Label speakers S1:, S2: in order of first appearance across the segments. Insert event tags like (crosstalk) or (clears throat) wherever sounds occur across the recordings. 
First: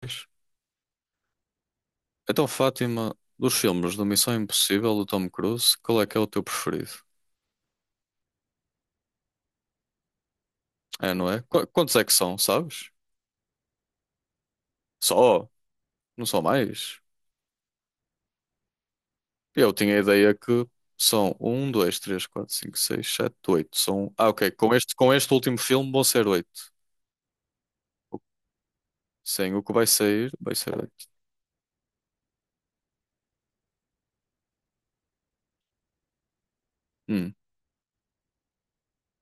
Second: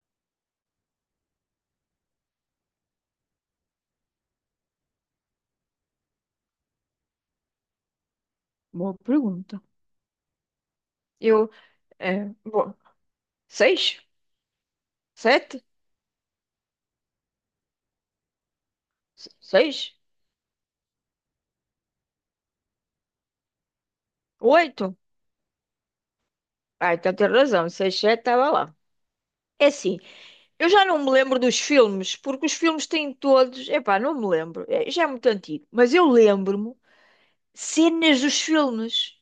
S1: Pois. Então, Fátima, dos filmes do Missão Impossível do Tom Cruise, qual é que é o teu preferido?
S2: Boa pergunta.
S1: É, não é?
S2: Eu,
S1: Quantos é que
S2: é,
S1: são,
S2: bom,
S1: sabes?
S2: seis?
S1: Só?
S2: Sete?
S1: Não são mais? Eu
S2: Seis?
S1: tinha a ideia que são um, dois, três, quatro, cinco, seis, sete, oito. São... Ah, ok. Com este,
S2: Oito?
S1: com este último filme vão ser oito.
S2: Ah, então tem razão. Seis, sete estava lá.
S1: Sim, o
S2: É
S1: que vai
S2: assim,
S1: sair, vai
S2: eu
S1: ser
S2: já não
S1: oito.
S2: me lembro dos filmes, porque os filmes têm todos. Epá, não me lembro. É, já é muito antigo. Mas eu lembro-me
S1: Hum.
S2: cenas dos filmes.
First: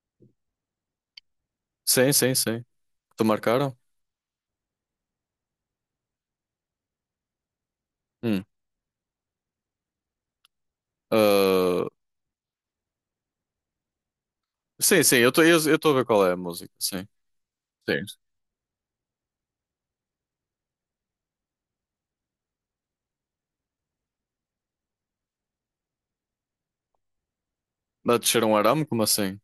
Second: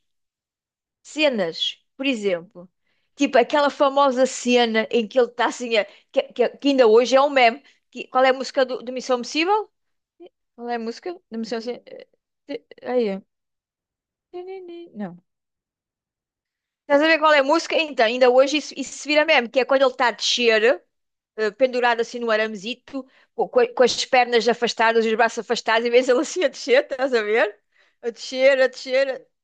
S2: Cenas, por
S1: Sim, sim, sim.
S2: exemplo.
S1: Te
S2: Tipo aquela
S1: marcaram?
S2: famosa cena em que ele está assim, que ainda hoje é um meme. Qual é a
S1: Hum.
S2: música do Missão Impossível? Qual é a música da Missão Impossível?
S1: Ah,
S2: Nenê,
S1: sim,
S2: não.
S1: sim, eu estou a ver qual é a música,
S2: Estás
S1: sim.
S2: a ver qual é a música?
S1: Sim.
S2: Então, ainda hoje isso, isso se vira mesmo, que é quando ele está a descer, pendurado assim no aramezito, com as pernas afastadas, os braços afastados, e vês ele assim a descer, estás a ver? A
S1: A descer um
S2: descer, a
S1: arame, como
S2: descer.
S1: assim?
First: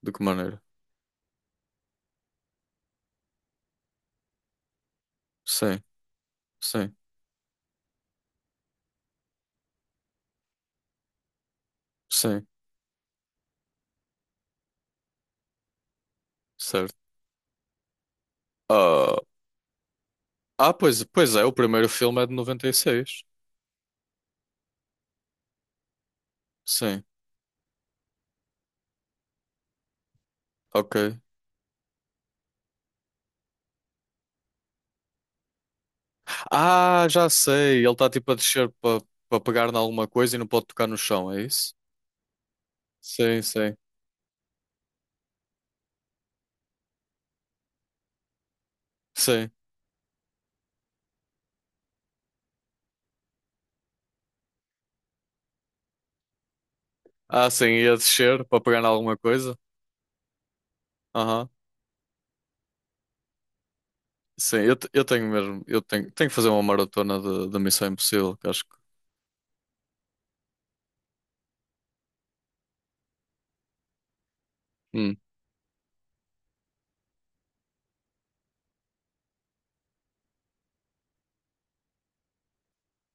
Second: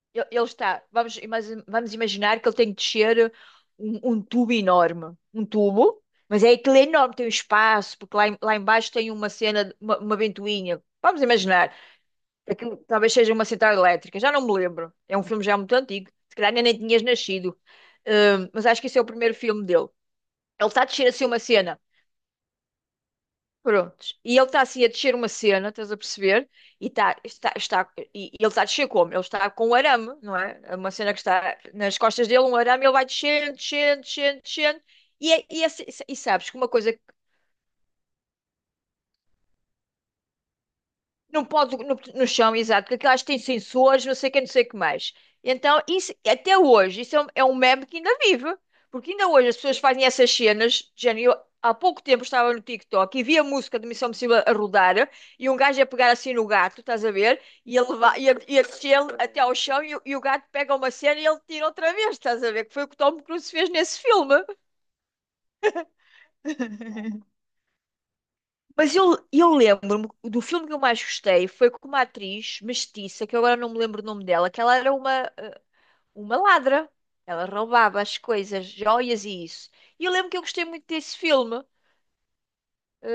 S1: De que
S2: Ele
S1: maneira?
S2: está, vamos, ima- vamos imaginar que ele tem que descer um tubo enorme, um
S1: Sim,
S2: tubo, mas é aquele
S1: sim.
S2: enorme, tem um espaço, porque lá embaixo tem uma cena, uma ventoinha. Vamos imaginar.
S1: Sim.
S2: Aquilo talvez seja uma central elétrica, já não me lembro. É um filme já muito antigo, se calhar ainda nem
S1: Certo.
S2: tinhas nascido. Mas acho que esse é o
S1: Ah,
S2: primeiro filme dele. Ele
S1: ah
S2: está a
S1: pois,
S2: descer assim
S1: pois
S2: uma
S1: é, o
S2: cena.
S1: primeiro filme é de 96.
S2: Prontos. E ele está assim a descer uma cena, estás a perceber? E,
S1: Sim,
S2: tá, está, está, e ele está a descer como? Ele está com um arame, não é? É uma
S1: ok.
S2: cena que está nas costas dele, um arame, ele vai descendo, descendo, descendo, descendo. E, é- e, é- sabes que uma coisa.
S1: Ah, já sei. Ele está tipo a descer para pegar em alguma coisa e não pode tocar no chão, é
S2: Não
S1: isso?
S2: pode no chão, exato, porque aquelas têm
S1: Sim, sim,
S2: sensores, não sei o que, não sei o que mais. Então, isso, até hoje, isso é é um meme que ainda vive. Porque ainda hoje
S1: sim.
S2: as pessoas fazem essas cenas, de género. Eu, há pouco tempo, estava no TikTok e vi a música de Missão Impossível a rodar, e um gajo a pegar assim no gato, estás a ver?
S1: Ah, sim,
S2: E a,
S1: ia
S2: levar,
S1: descer
S2: e
S1: para
S2: a
S1: pegar em
S2: descê-lo
S1: alguma
S2: até ao
S1: coisa.
S2: chão, e o gato pega uma cena e ele
S1: Aham.
S2: tira outra vez, estás a ver? Que foi o que o Tom Cruise fez nesse filme.
S1: Sim, eu, eu tenho mesmo. Eu tenho que fazer uma maratona
S2: (laughs)
S1: de Missão Impossível, que acho que.
S2: Mas eu, eu lembro-me do filme que eu mais gostei, foi com uma atriz mestiça, que eu agora não me lembro o nome dela, que ela era
S1: Hum,
S2: uma ladra. Ela roubava as coisas, joias e isso. E eu lembro que eu gostei muito desse filme.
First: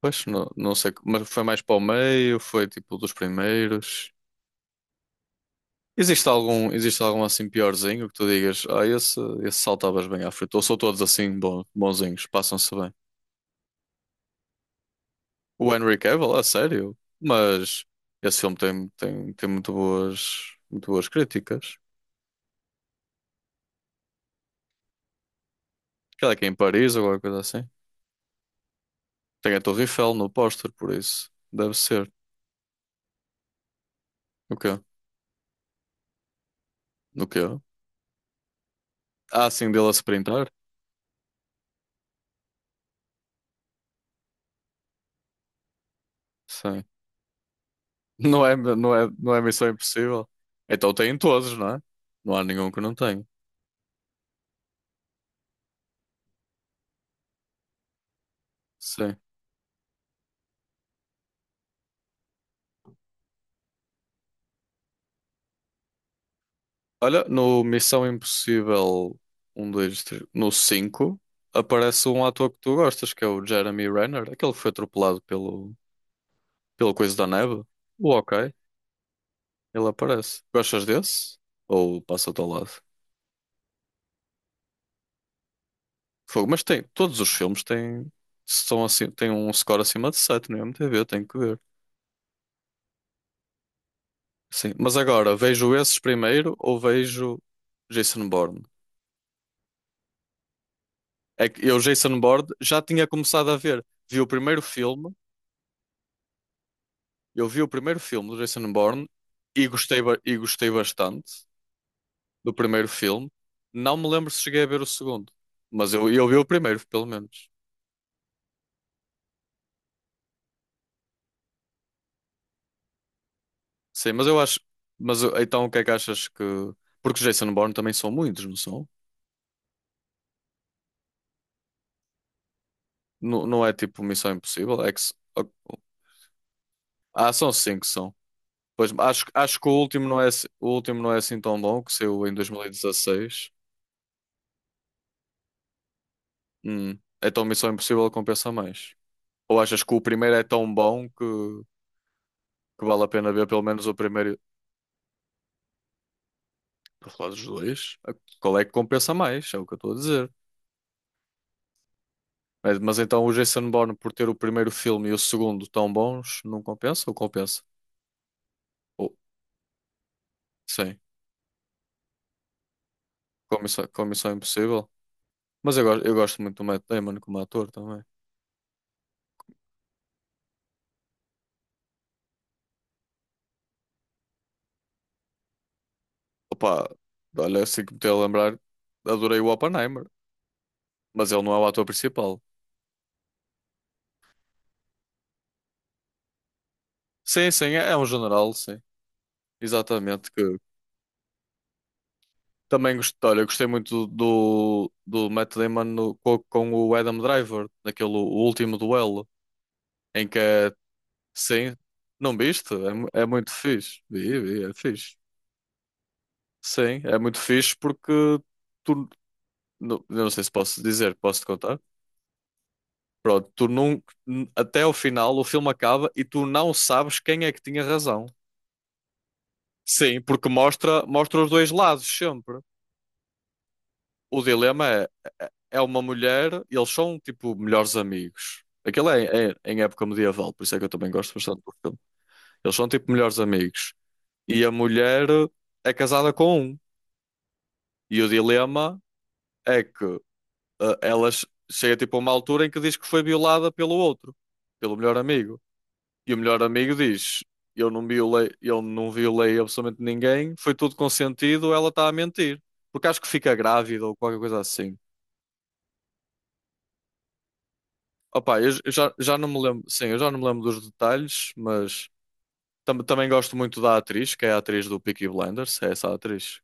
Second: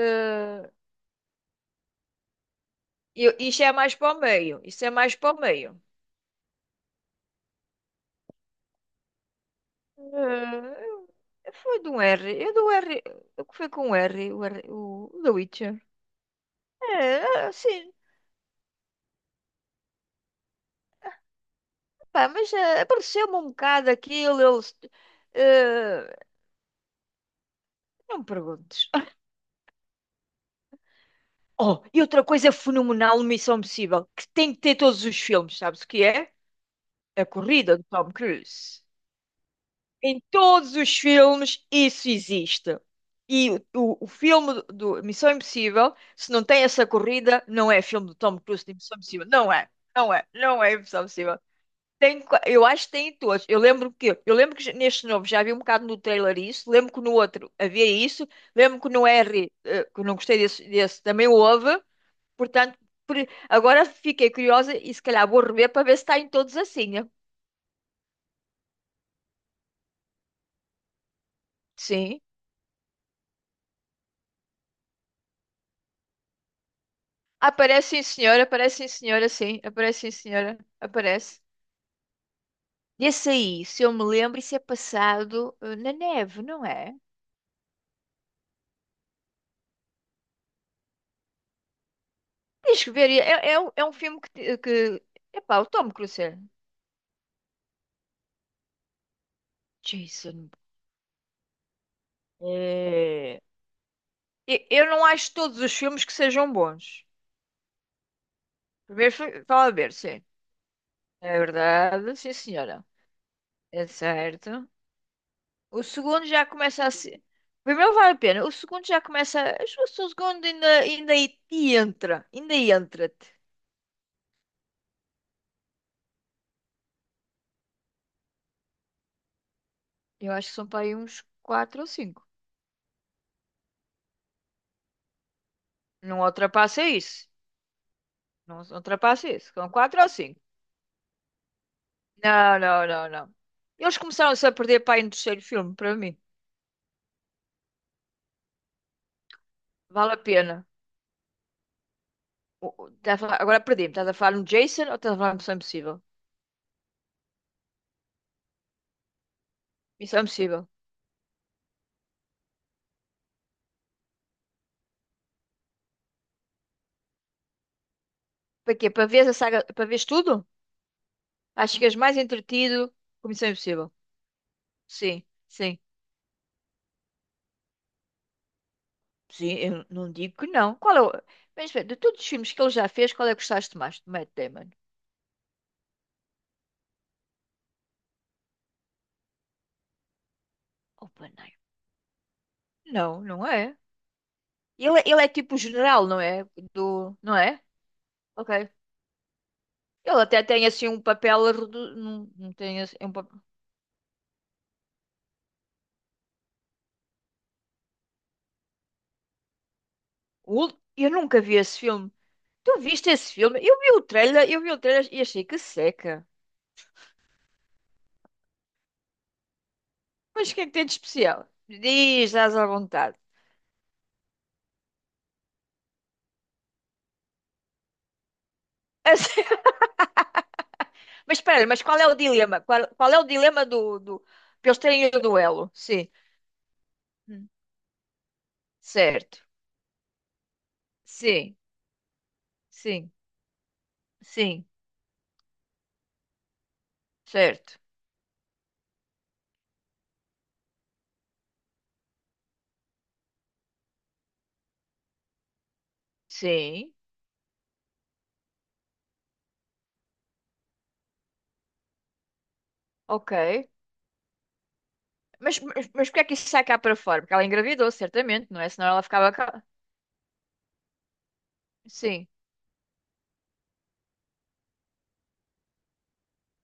S1: Pois, não, não sei. Mas foi mais para o meio, foi tipo dos
S2: isto é mais
S1: primeiros.
S2: para o meio. Isso é mais para o meio.
S1: Existe algum assim piorzinho que tu digas, ah, esse saltavas bem à frente, ou são todos assim
S2: Eh, foi de um R.
S1: bonzinhos,
S2: Eu do
S1: passam-se
S2: R.
S1: bem.
S2: O que foi com o R? O The
S1: O
S2: Witcher.
S1: Henry Cavill, a sério,
S2: É,
S1: mas
S2: assim,
S1: esse filme tem muito boas críticas.
S2: pá, mas apareceu-me um bocado aquilo. Eh,
S1: Aquela que é em Paris ou alguma coisa assim.
S2: não me perguntes.
S1: Tem a Torre Eiffel no póster, por isso. Deve
S2: Oh, e
S1: ser.
S2: outra coisa fenomenal, Missão Impossível, que tem
S1: O
S2: que ter
S1: quê?
S2: todos os filmes, sabes o que é? A
S1: No quê?
S2: corrida de Tom Cruise.
S1: Ah, sim, dele a se
S2: Em
S1: printar?
S2: todos os filmes isso existe. E o filme do Missão Impossível, se não tem
S1: Sim.
S2: essa corrida, não é filme do
S1: (laughs)
S2: Tom
S1: Não é,
S2: Cruise de
S1: não
S2: Missão
S1: é,
S2: Impossível.
S1: não é
S2: Não
S1: Missão
S2: é, não é,
S1: Impossível.
S2: não é
S1: Então
S2: Missão
S1: tem em
S2: Impossível.
S1: todos, não é?
S2: Tem.
S1: Não há
S2: Eu
S1: nenhum que
S2: acho que
S1: não
S2: tem em
S1: tenha.
S2: todos. Eu lembro que neste novo já vi um bocado no trailer isso, lembro que no outro havia isso, lembro que no
S1: Sim.
S2: R, eh, que eu não gostei desse também houve. Portanto, por- agora fiquei curiosa e se calhar vou rever para ver se está em todos assim, né?
S1: Olha, no Missão Impossível um 2, 3, no 5 aparece
S2: Sim.
S1: um ator que tu gostas, que é o Jeremy Renner, aquele que foi atropelado pelo coisa da neve. O ok,
S2: Aparece sim, senhora, sim.
S1: ele
S2: Aparece sim,
S1: aparece.
S2: senhora,
S1: Gostas desse?
S2: aparece.
S1: Ou passa-te ao lado?
S2: E esse aí, se eu me lembro, isso é passado, eh, na neve,
S1: Fogo, mas
S2: não
S1: tem,
S2: é?
S1: todos os filmes têm, são assim, têm um score acima de 7 no IMDb, tenho que ver.
S2: Tens que ver. É um filme que...
S1: Sim, mas
S2: que...
S1: agora,
S2: Epá, o
S1: vejo
S2: Tom
S1: esses
S2: Cruise, é.
S1: primeiro ou vejo Jason Bourne?
S2: Jason...
S1: É que eu, Jason Bourne, já tinha
S2: É...
S1: começado a ver. Vi o primeiro
S2: eu não
S1: filme
S2: acho todos os filmes que sejam bons.
S1: Eu vi o primeiro filme do Jason Bourne
S2: Primeiro, fala
S1: e
S2: a ver,
S1: gostei, ba-
S2: sim.
S1: e gostei
S2: É
S1: bastante
S2: verdade, sim,
S1: do
S2: senhora.
S1: primeiro filme.
S2: É
S1: Não me lembro se
S2: certo.
S1: cheguei a ver o segundo,
S2: O
S1: mas eu,
S2: segundo
S1: eu vi o
S2: já
S1: primeiro,
S2: começa a
S1: pelo
S2: ser.
S1: menos.
S2: O primeiro vale a pena. O segundo já começa. Acho que o segundo ainda, ainda aí te entra. Ainda aí entra-te.
S1: Sim, mas eu acho. Mas então o que é que achas que. Porque os Jason Bourne também são muitos, não são?
S2: Eu acho que são para aí uns 4 ou cinco.
S1: Não, não é tipo Missão Impossível? É que...
S2: Não ultrapassa isso.
S1: Ah, são cinco, são.
S2: Não
S1: Pois acho,
S2: ultrapassa isso.
S1: acho que
S2: São
S1: o
S2: 4
S1: último
S2: ou
S1: não é,
S2: cinco.
S1: assim tão bom, que saiu em
S2: Não, não, não, não.
S1: 2016.
S2: Eles começaram-se a perder para aí no terceiro filme, para mim.
S1: Então Missão Impossível compensa mais. Ou achas que o
S2: Vale a
S1: primeiro é
S2: pena.
S1: tão bom que. Que vale a
S2: Estás a
S1: pena
S2: falar...
S1: ver pelo
S2: Agora
S1: menos
S2: perdi-me.
S1: o
S2: Estás a
S1: primeiro,
S2: falar no Jason ou estás a falar no Missão Impossível?
S1: para falar dos dois, qual é que compensa mais, é o que eu estou a
S2: Missão
S1: dizer.
S2: Impossível.
S1: Mas, então o Jason Bourne, por ter o primeiro filme e o segundo tão bons, não compensa ou compensa?
S2: Para quê?
S1: Ou,
S2: Para ver a saga, para veres tudo?
S1: sim,
S2: Acho que és mais entretido com Missão
S1: comissão
S2: Impossível.
S1: comissão impossível.
S2: Sim,
S1: Mas
S2: sim.
S1: eu, eu gosto muito do Matt Damon como ator também.
S2: Sim, eu não digo que não. Qual é o... Mas, espera, de todos os filmes que ele já fez, qual é que gostaste mais? De Matt Damon.
S1: Opa, olha, assim que me tenho a lembrar, adorei o Oppenheimer, mas ele não é
S2: Oppenheimer.
S1: o ator principal.
S2: Não, não é. Ele é tipo o general, não é? Do... Não
S1: Sim,
S2: é?
S1: sim, é um general,
S2: Ok.
S1: sim.
S2: Ele
S1: Exatamente,
S2: até
S1: que
S2: tem assim um papel... não, não tem
S1: também
S2: assim, um
S1: gostei,
S2: papel...
S1: olha, gostei muito do Matt Damon com o Adam Driver, naquele o último duelo, em que é,
S2: Eu nunca vi
S1: sim,
S2: esse filme.
S1: não viste?
S2: Tu
S1: É, mu-
S2: viste
S1: é
S2: esse
S1: muito
S2: filme? Eu vi
S1: fixe.
S2: o
S1: Vi,
S2: trailer, eu
S1: vi,
S2: vi
S1: é
S2: o trailer
S1: fixe.
S2: e achei que seca.
S1: Sim, é muito fixe porque tu, não, eu não sei
S2: Mas
S1: se
S2: o que é que
S1: posso
S2: tem de
S1: dizer,
S2: especial?
S1: posso-te contar?
S2: Diz, estás à vontade.
S1: Pronto, tu não, até ao final o filme acaba e tu não sabes quem é que tinha razão.
S2: (laughs)
S1: Sim, porque mostra,
S2: Mas
S1: mostra os
S2: espera,
S1: dois
S2: mas qual
S1: lados
S2: é o
S1: sempre.
S2: dilema? Qual, qual é o dilema do...
S1: O
S2: para eles
S1: dilema
S2: terem
S1: é,
S2: o
S1: é
S2: duelo?
S1: é uma
S2: Sim.
S1: mulher, e eles são
S2: Hum.
S1: tipo melhores amigos. Aquilo
S2: Certo.
S1: é, é em época medieval, por isso é que eu também gosto
S2: Sim,
S1: bastante do filme. Eles são tipo
S2: sim,
S1: melhores amigos. E
S2: sim.
S1: a mulher é casada com um.
S2: Certo.
S1: E o dilema é que ela chega tipo a uma altura em que diz que foi violada pelo outro, pelo melhor amigo. E o melhor
S2: Sim.
S1: amigo diz: eu não violei absolutamente ninguém, foi tudo consentido, ela está a mentir. Porque acho que
S2: Ok.
S1: fica grávida ou qualquer coisa assim.
S2: Mas porquê é que isso sai cá para fora? Porque ela engravidou, certamente,
S1: Opa,
S2: não é?
S1: eu,
S2: Senão
S1: eu
S2: ela
S1: já,
S2: ficava
S1: já não
S2: cá.
S1: me lembro, sim, eu já não me lembro dos detalhes, mas
S2: Sim.
S1: também gosto muito da atriz, que é a atriz do Peaky Blinders, é essa atriz.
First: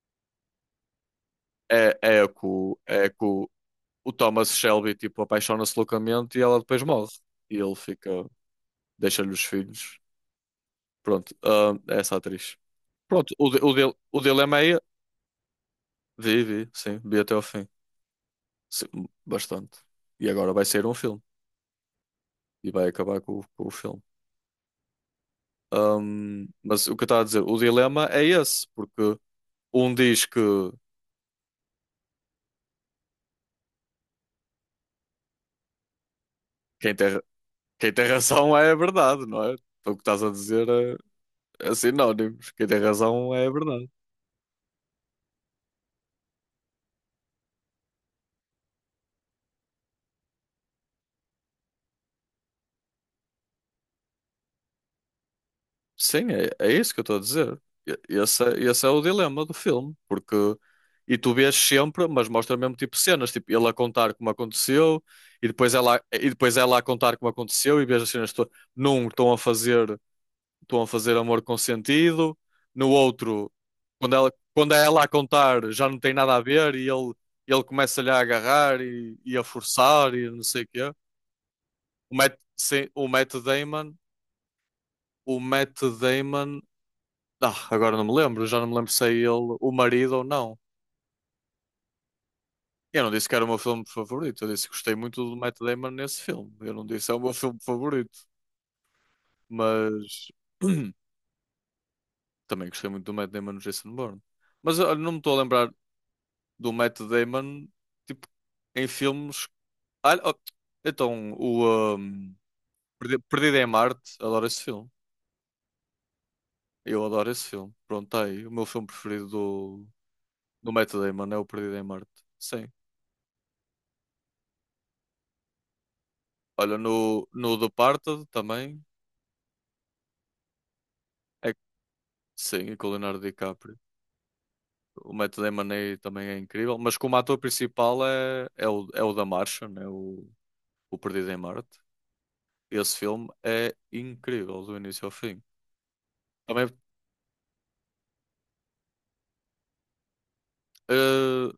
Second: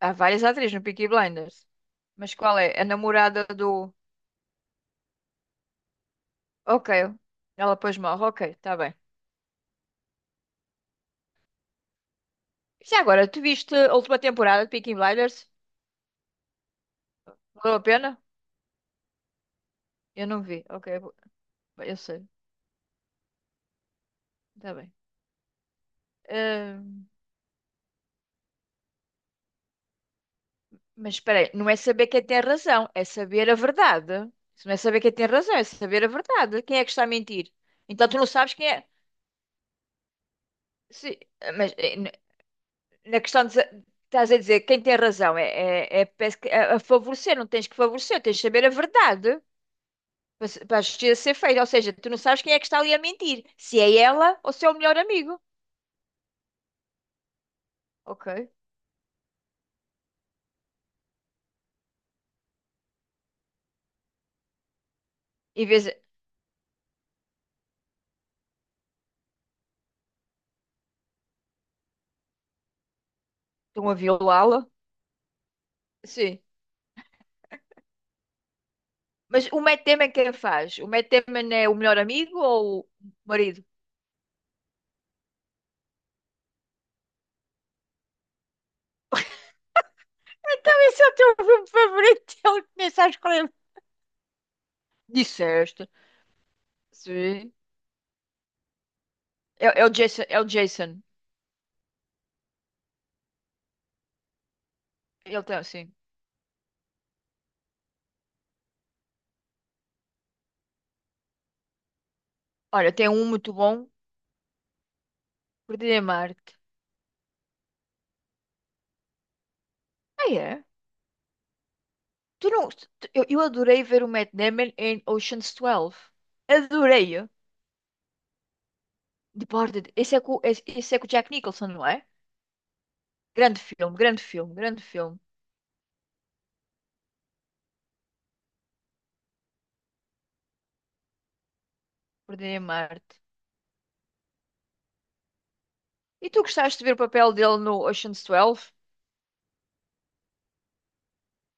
S2: Há várias atrizes no Peaky Blinders.
S1: É, é a que
S2: Mas qual é?
S1: o,
S2: A namorada do.
S1: Thomas Shelby, tipo, apaixona-se loucamente e ela depois
S2: Ok.
S1: morre. E
S2: Ela
S1: ele
S2: depois
S1: fica,
S2: morre. Ok, está bem.
S1: deixa-lhe os filhos. Pronto, ah, é essa atriz.
S2: Já agora,
S1: Pronto,
S2: tu
S1: o, di- o,
S2: viste a
S1: dil-
S2: última
S1: o dilema
S2: temporada de
S1: é,
S2: Peaky Blinders?
S1: vi, vi, sim, vi até ao fim.
S2: Valeu a pena?
S1: Sim, bastante.
S2: Eu
S1: E
S2: não
S1: agora vai
S2: vi.
S1: sair um
S2: Ok,
S1: filme.
S2: eu sei.
S1: E vai acabar com, com o filme.
S2: Está bem.
S1: Mas o que eu
S2: Hum.
S1: estava a dizer, o dilema é esse, porque um diz que
S2: Mas espera aí, não é saber quem tem razão, é saber a verdade. Se não é saber quem tem razão, é saber a verdade. Quem é que
S1: quem
S2: está a
S1: tem,
S2: mentir?
S1: quem tem
S2: Então tu não sabes
S1: razão
S2: quem
S1: é a
S2: é.
S1: verdade, não é? Então, o que estás a dizer
S2: Sim,
S1: é,
S2: mas
S1: é
S2: eh,
S1: sinónimos. Quem tem
S2: na
S1: razão
S2: questão
S1: é a
S2: de.
S1: verdade.
S2: Estás a dizer quem tem razão é, é, parece que é a favorecer, não tens que favorecer, tens de saber a verdade para, para a justiça ser feita. Ou seja, tu não sabes quem é que está ali a mentir, se é ela ou se é o melhor amigo.
S1: Sim, é isso que eu estou a dizer.
S2: Ok.
S1: Esse é o dilema do filme, porque e tu vês sempre, mas mostra mesmo tipo cenas, tipo ele a contar como aconteceu e
S2: Em
S1: depois
S2: vez
S1: ela
S2: de
S1: e depois ela a contar como aconteceu e vês as cenas num estão a fazer amor consentido. No outro,
S2: estão a
S1: quando ela,
S2: violá-la.
S1: quando é ela a contar, já não tem nada a
S2: Sim.
S1: ver e ele começa-lhe a agarrar e a
S2: Mas o Matt Damon,
S1: forçar e
S2: quem
S1: não sei o
S2: faz? O
S1: quê.
S2: Matt Damon é o melhor
S1: O Matt,
S2: amigo ou
S1: sim,
S2: o
S1: o Matt
S2: marido?
S1: Damon, o Matt Damon, agora não me lembro, já não me lembro se é ele o marido ou não.
S2: (laughs) Esse é o teu filme favorito. (laughs) Ele
S1: Eu
S2: começa a
S1: não disse que era o
S2: escolher.
S1: meu filme favorito, eu disse que gostei muito do Matt
S2: Disseste.
S1: Damon nesse filme. Eu não disse é o meu
S2: Sim.
S1: filme favorito,
S2: É, é o Jason.
S1: mas
S2: É o Jason.
S1: (clears throat) também gostei muito do Matt Damon no Jason Bourne. Mas eu não me estou a
S2: Ele tem,
S1: lembrar,
S2: sim.
S1: do Matt Damon, tipo, em filmes. Ah, oh, então,
S2: Olha, tem um muito
S1: Perdido em
S2: bom.
S1: Marte, adoro esse filme.
S2: Perdido em Marte.
S1: Eu adoro esse filme. Pronto, tá aí. O meu filme preferido do,
S2: Ah, é?
S1: do Matt Damon é o Perdido em Marte.
S2: Tu
S1: Sim.
S2: não... tu- eu adorei ver o Matt Damon em Ocean's 12.
S1: Olha, no,
S2: Adorei-o.
S1: no Departed também.
S2: Departed. Esse é, com, esse é com o Jack
S1: É,
S2: Nicholson, não é?
S1: sim, e com o Leonardo
S2: Grande
S1: DiCaprio.
S2: filme, grande filme, grande
S1: O
S2: filme.
S1: Matt Damon aí também é incrível, mas como ator principal é o da Martian, é o Perdido em Marte.
S2: Perdido em
S1: Esse
S2: Marte.
S1: filme é incrível do início ao fim.
S2: E tu
S1: Também,
S2: gostaste de ver o papel dele no Ocean's 12?
S1: eh,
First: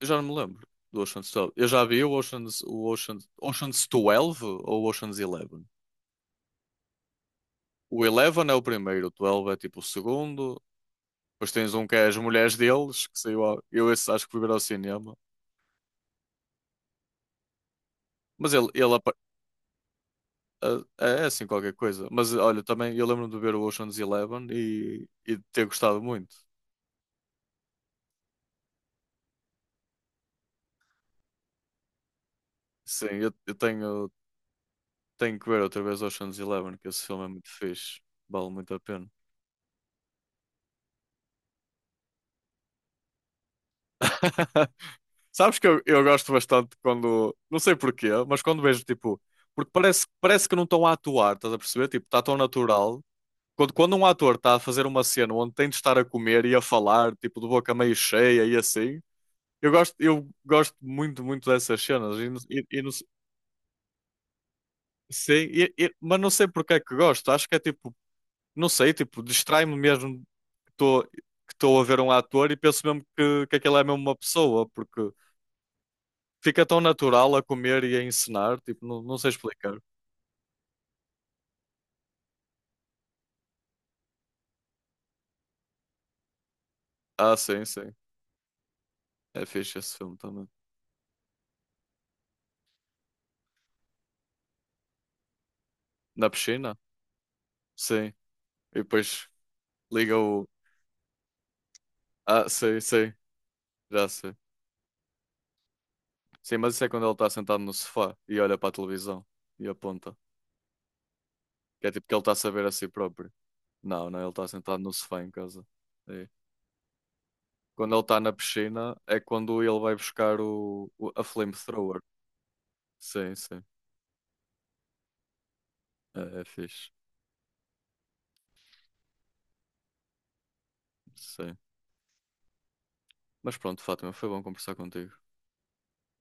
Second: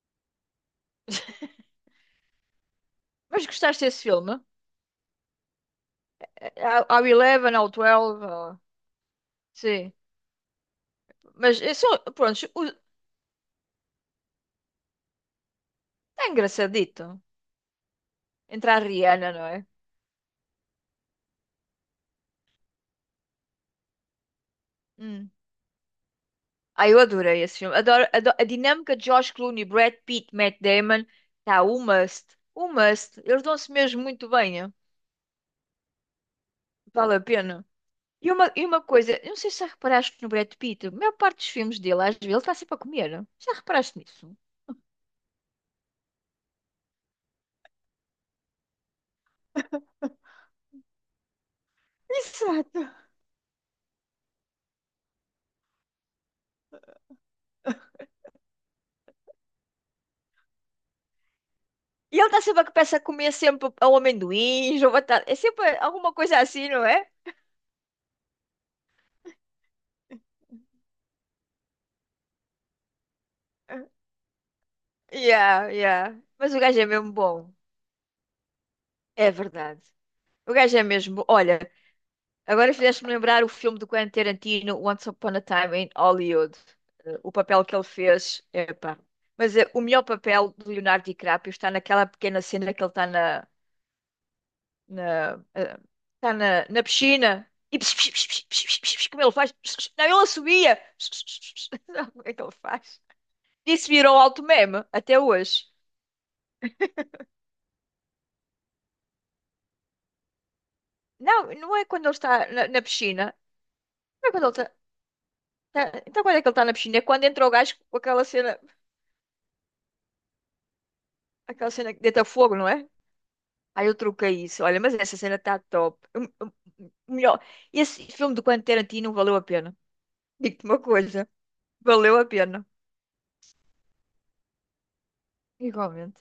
S1: eu já não me lembro do Ocean's
S2: (laughs)
S1: 12. Eu já vi
S2: Mas gostaste
S1: Ocean's
S2: desse filme?
S1: 12 ou Ocean's 11.
S2: Ao ao 11, ao
S1: O
S2: 12?
S1: 11 é
S2: ao...
S1: o primeiro, o 12 é tipo o
S2: Sim.
S1: segundo. Depois
S2: Mas
S1: tens
S2: eu
S1: um
S2: sou,
S1: que é as
S2: pronto,
S1: mulheres
S2: o...
S1: deles, que saiu. Eu esse acho que fui ver ao cinema.
S2: é engraçadito.
S1: Mas ele,
S2: Entra a
S1: ele apa-
S2: Rihanna, não é?
S1: é assim qualquer coisa. Mas olha, também eu lembro-me de ver o Ocean's 11 e,
S2: Hum.
S1: e de ter gostado muito.
S2: Ah, eu adorei esse filme. Adoro, a dinâmica de George Clooney, Brad Pitt, Matt Damon, tá, o must. O
S1: Sim,
S2: must.
S1: eu,
S2: Eles
S1: eu
S2: dão-se mesmo
S1: tenho,
S2: muito bem, hein?
S1: tenho que ver outra vez Ocean's 11, que esse
S2: Vale a
S1: filme é muito
S2: pena.
S1: fixe. Vale
S2: E
S1: muito a
S2: uma
S1: pena.
S2: coisa, eu não sei se já reparaste no Brad Pitt, a maior parte dos filmes dele, às vezes, ele está sempre a comer. Já reparaste nisso?
S1: (laughs) Sabes que eu gosto bastante quando, não sei porquê, mas quando vejo tipo, porque parece que não estão a atuar, estás a perceber? Tipo, está tão
S2: Exato.
S1: natural. Quando um ator está a fazer uma cena onde tem de estar a comer e a falar, tipo, de boca meio cheia e assim, eu gosto muito, muito dessas
S2: E
S1: cenas.
S2: ele está sempre a peça a comer sempre ao amendoins ou batata.
S1: Sim,
S2: É
S1: e-
S2: sempre
S1: e-
S2: alguma
S1: mas não
S2: coisa
S1: sei
S2: assim,
S1: porque é
S2: não
S1: que
S2: é?
S1: gosto. Acho que é tipo, não sei, tipo, distrai-me mesmo que estou que estou a ver um ator e penso mesmo que aquele é mesmo uma pessoa, porque.
S2: Yeah, yeah. Mas o
S1: Fica tão
S2: gajo é mesmo
S1: natural a
S2: bom.
S1: comer e a encenar, tipo, não, não sei
S2: É
S1: explicar.
S2: verdade. O gajo é mesmo. Olha, agora fizeste-me lembrar o filme do Quentin Tarantino, Once Upon a Time in Hollywood. Eh, o
S1: Ah, sim,
S2: papel que ele
S1: sim.
S2: fez, epá.
S1: É
S2: Mas eh,
S1: fixe
S2: o
S1: esse
S2: melhor
S1: filme também.
S2: papel do Leonardo DiCaprio está naquela pequena cena que ele está na, eh,
S1: Na
S2: está
S1: piscina?
S2: na piscina e pss,
S1: Sim.
S2: pss, pss, pss,
S1: E
S2: pss, pss, pss, como
S1: depois
S2: ele faz? Pss, pss. Não,
S1: liga
S2: ele
S1: o.
S2: assobia. Pss, pss, pss, pss. (laughs) Sabe como é que
S1: Ah,
S2: ele
S1: sim,
S2: faz?
S1: sim.
S2: Isso
S1: Já
S2: virou
S1: sei.
S2: alto meme até hoje.
S1: Sim, mas isso é quando ele está sentado no sofá e olha para a televisão e aponta.
S2: Não, não é
S1: Que é
S2: quando
S1: tipo
S2: ele
S1: que ele está a
S2: está
S1: saber a
S2: na
S1: si próprio.
S2: piscina.
S1: Não, não,
S2: Não
S1: ele
S2: é quando
S1: está
S2: ele está.
S1: sentado no sofá em casa.
S2: Tá... então,
S1: É.
S2: quando é que ele tá na piscina? É quando entrou o gás
S1: Quando
S2: com
S1: ele está na piscina é quando ele vai buscar a
S2: aquela cena
S1: flamethrower.
S2: que deita fogo, não é?
S1: Sim, sim.
S2: Aí eu troquei isso. Olha, mas essa cena tá top.
S1: É fixe.
S2: Hum. Melhor. Esse filme do Quentin Tarantino valeu a pena. Digo-te uma coisa.
S1: Sim.
S2: Valeu a pena.
S1: Mas pronto, Fátima, foi bom conversar contigo.
S2: Igualmente.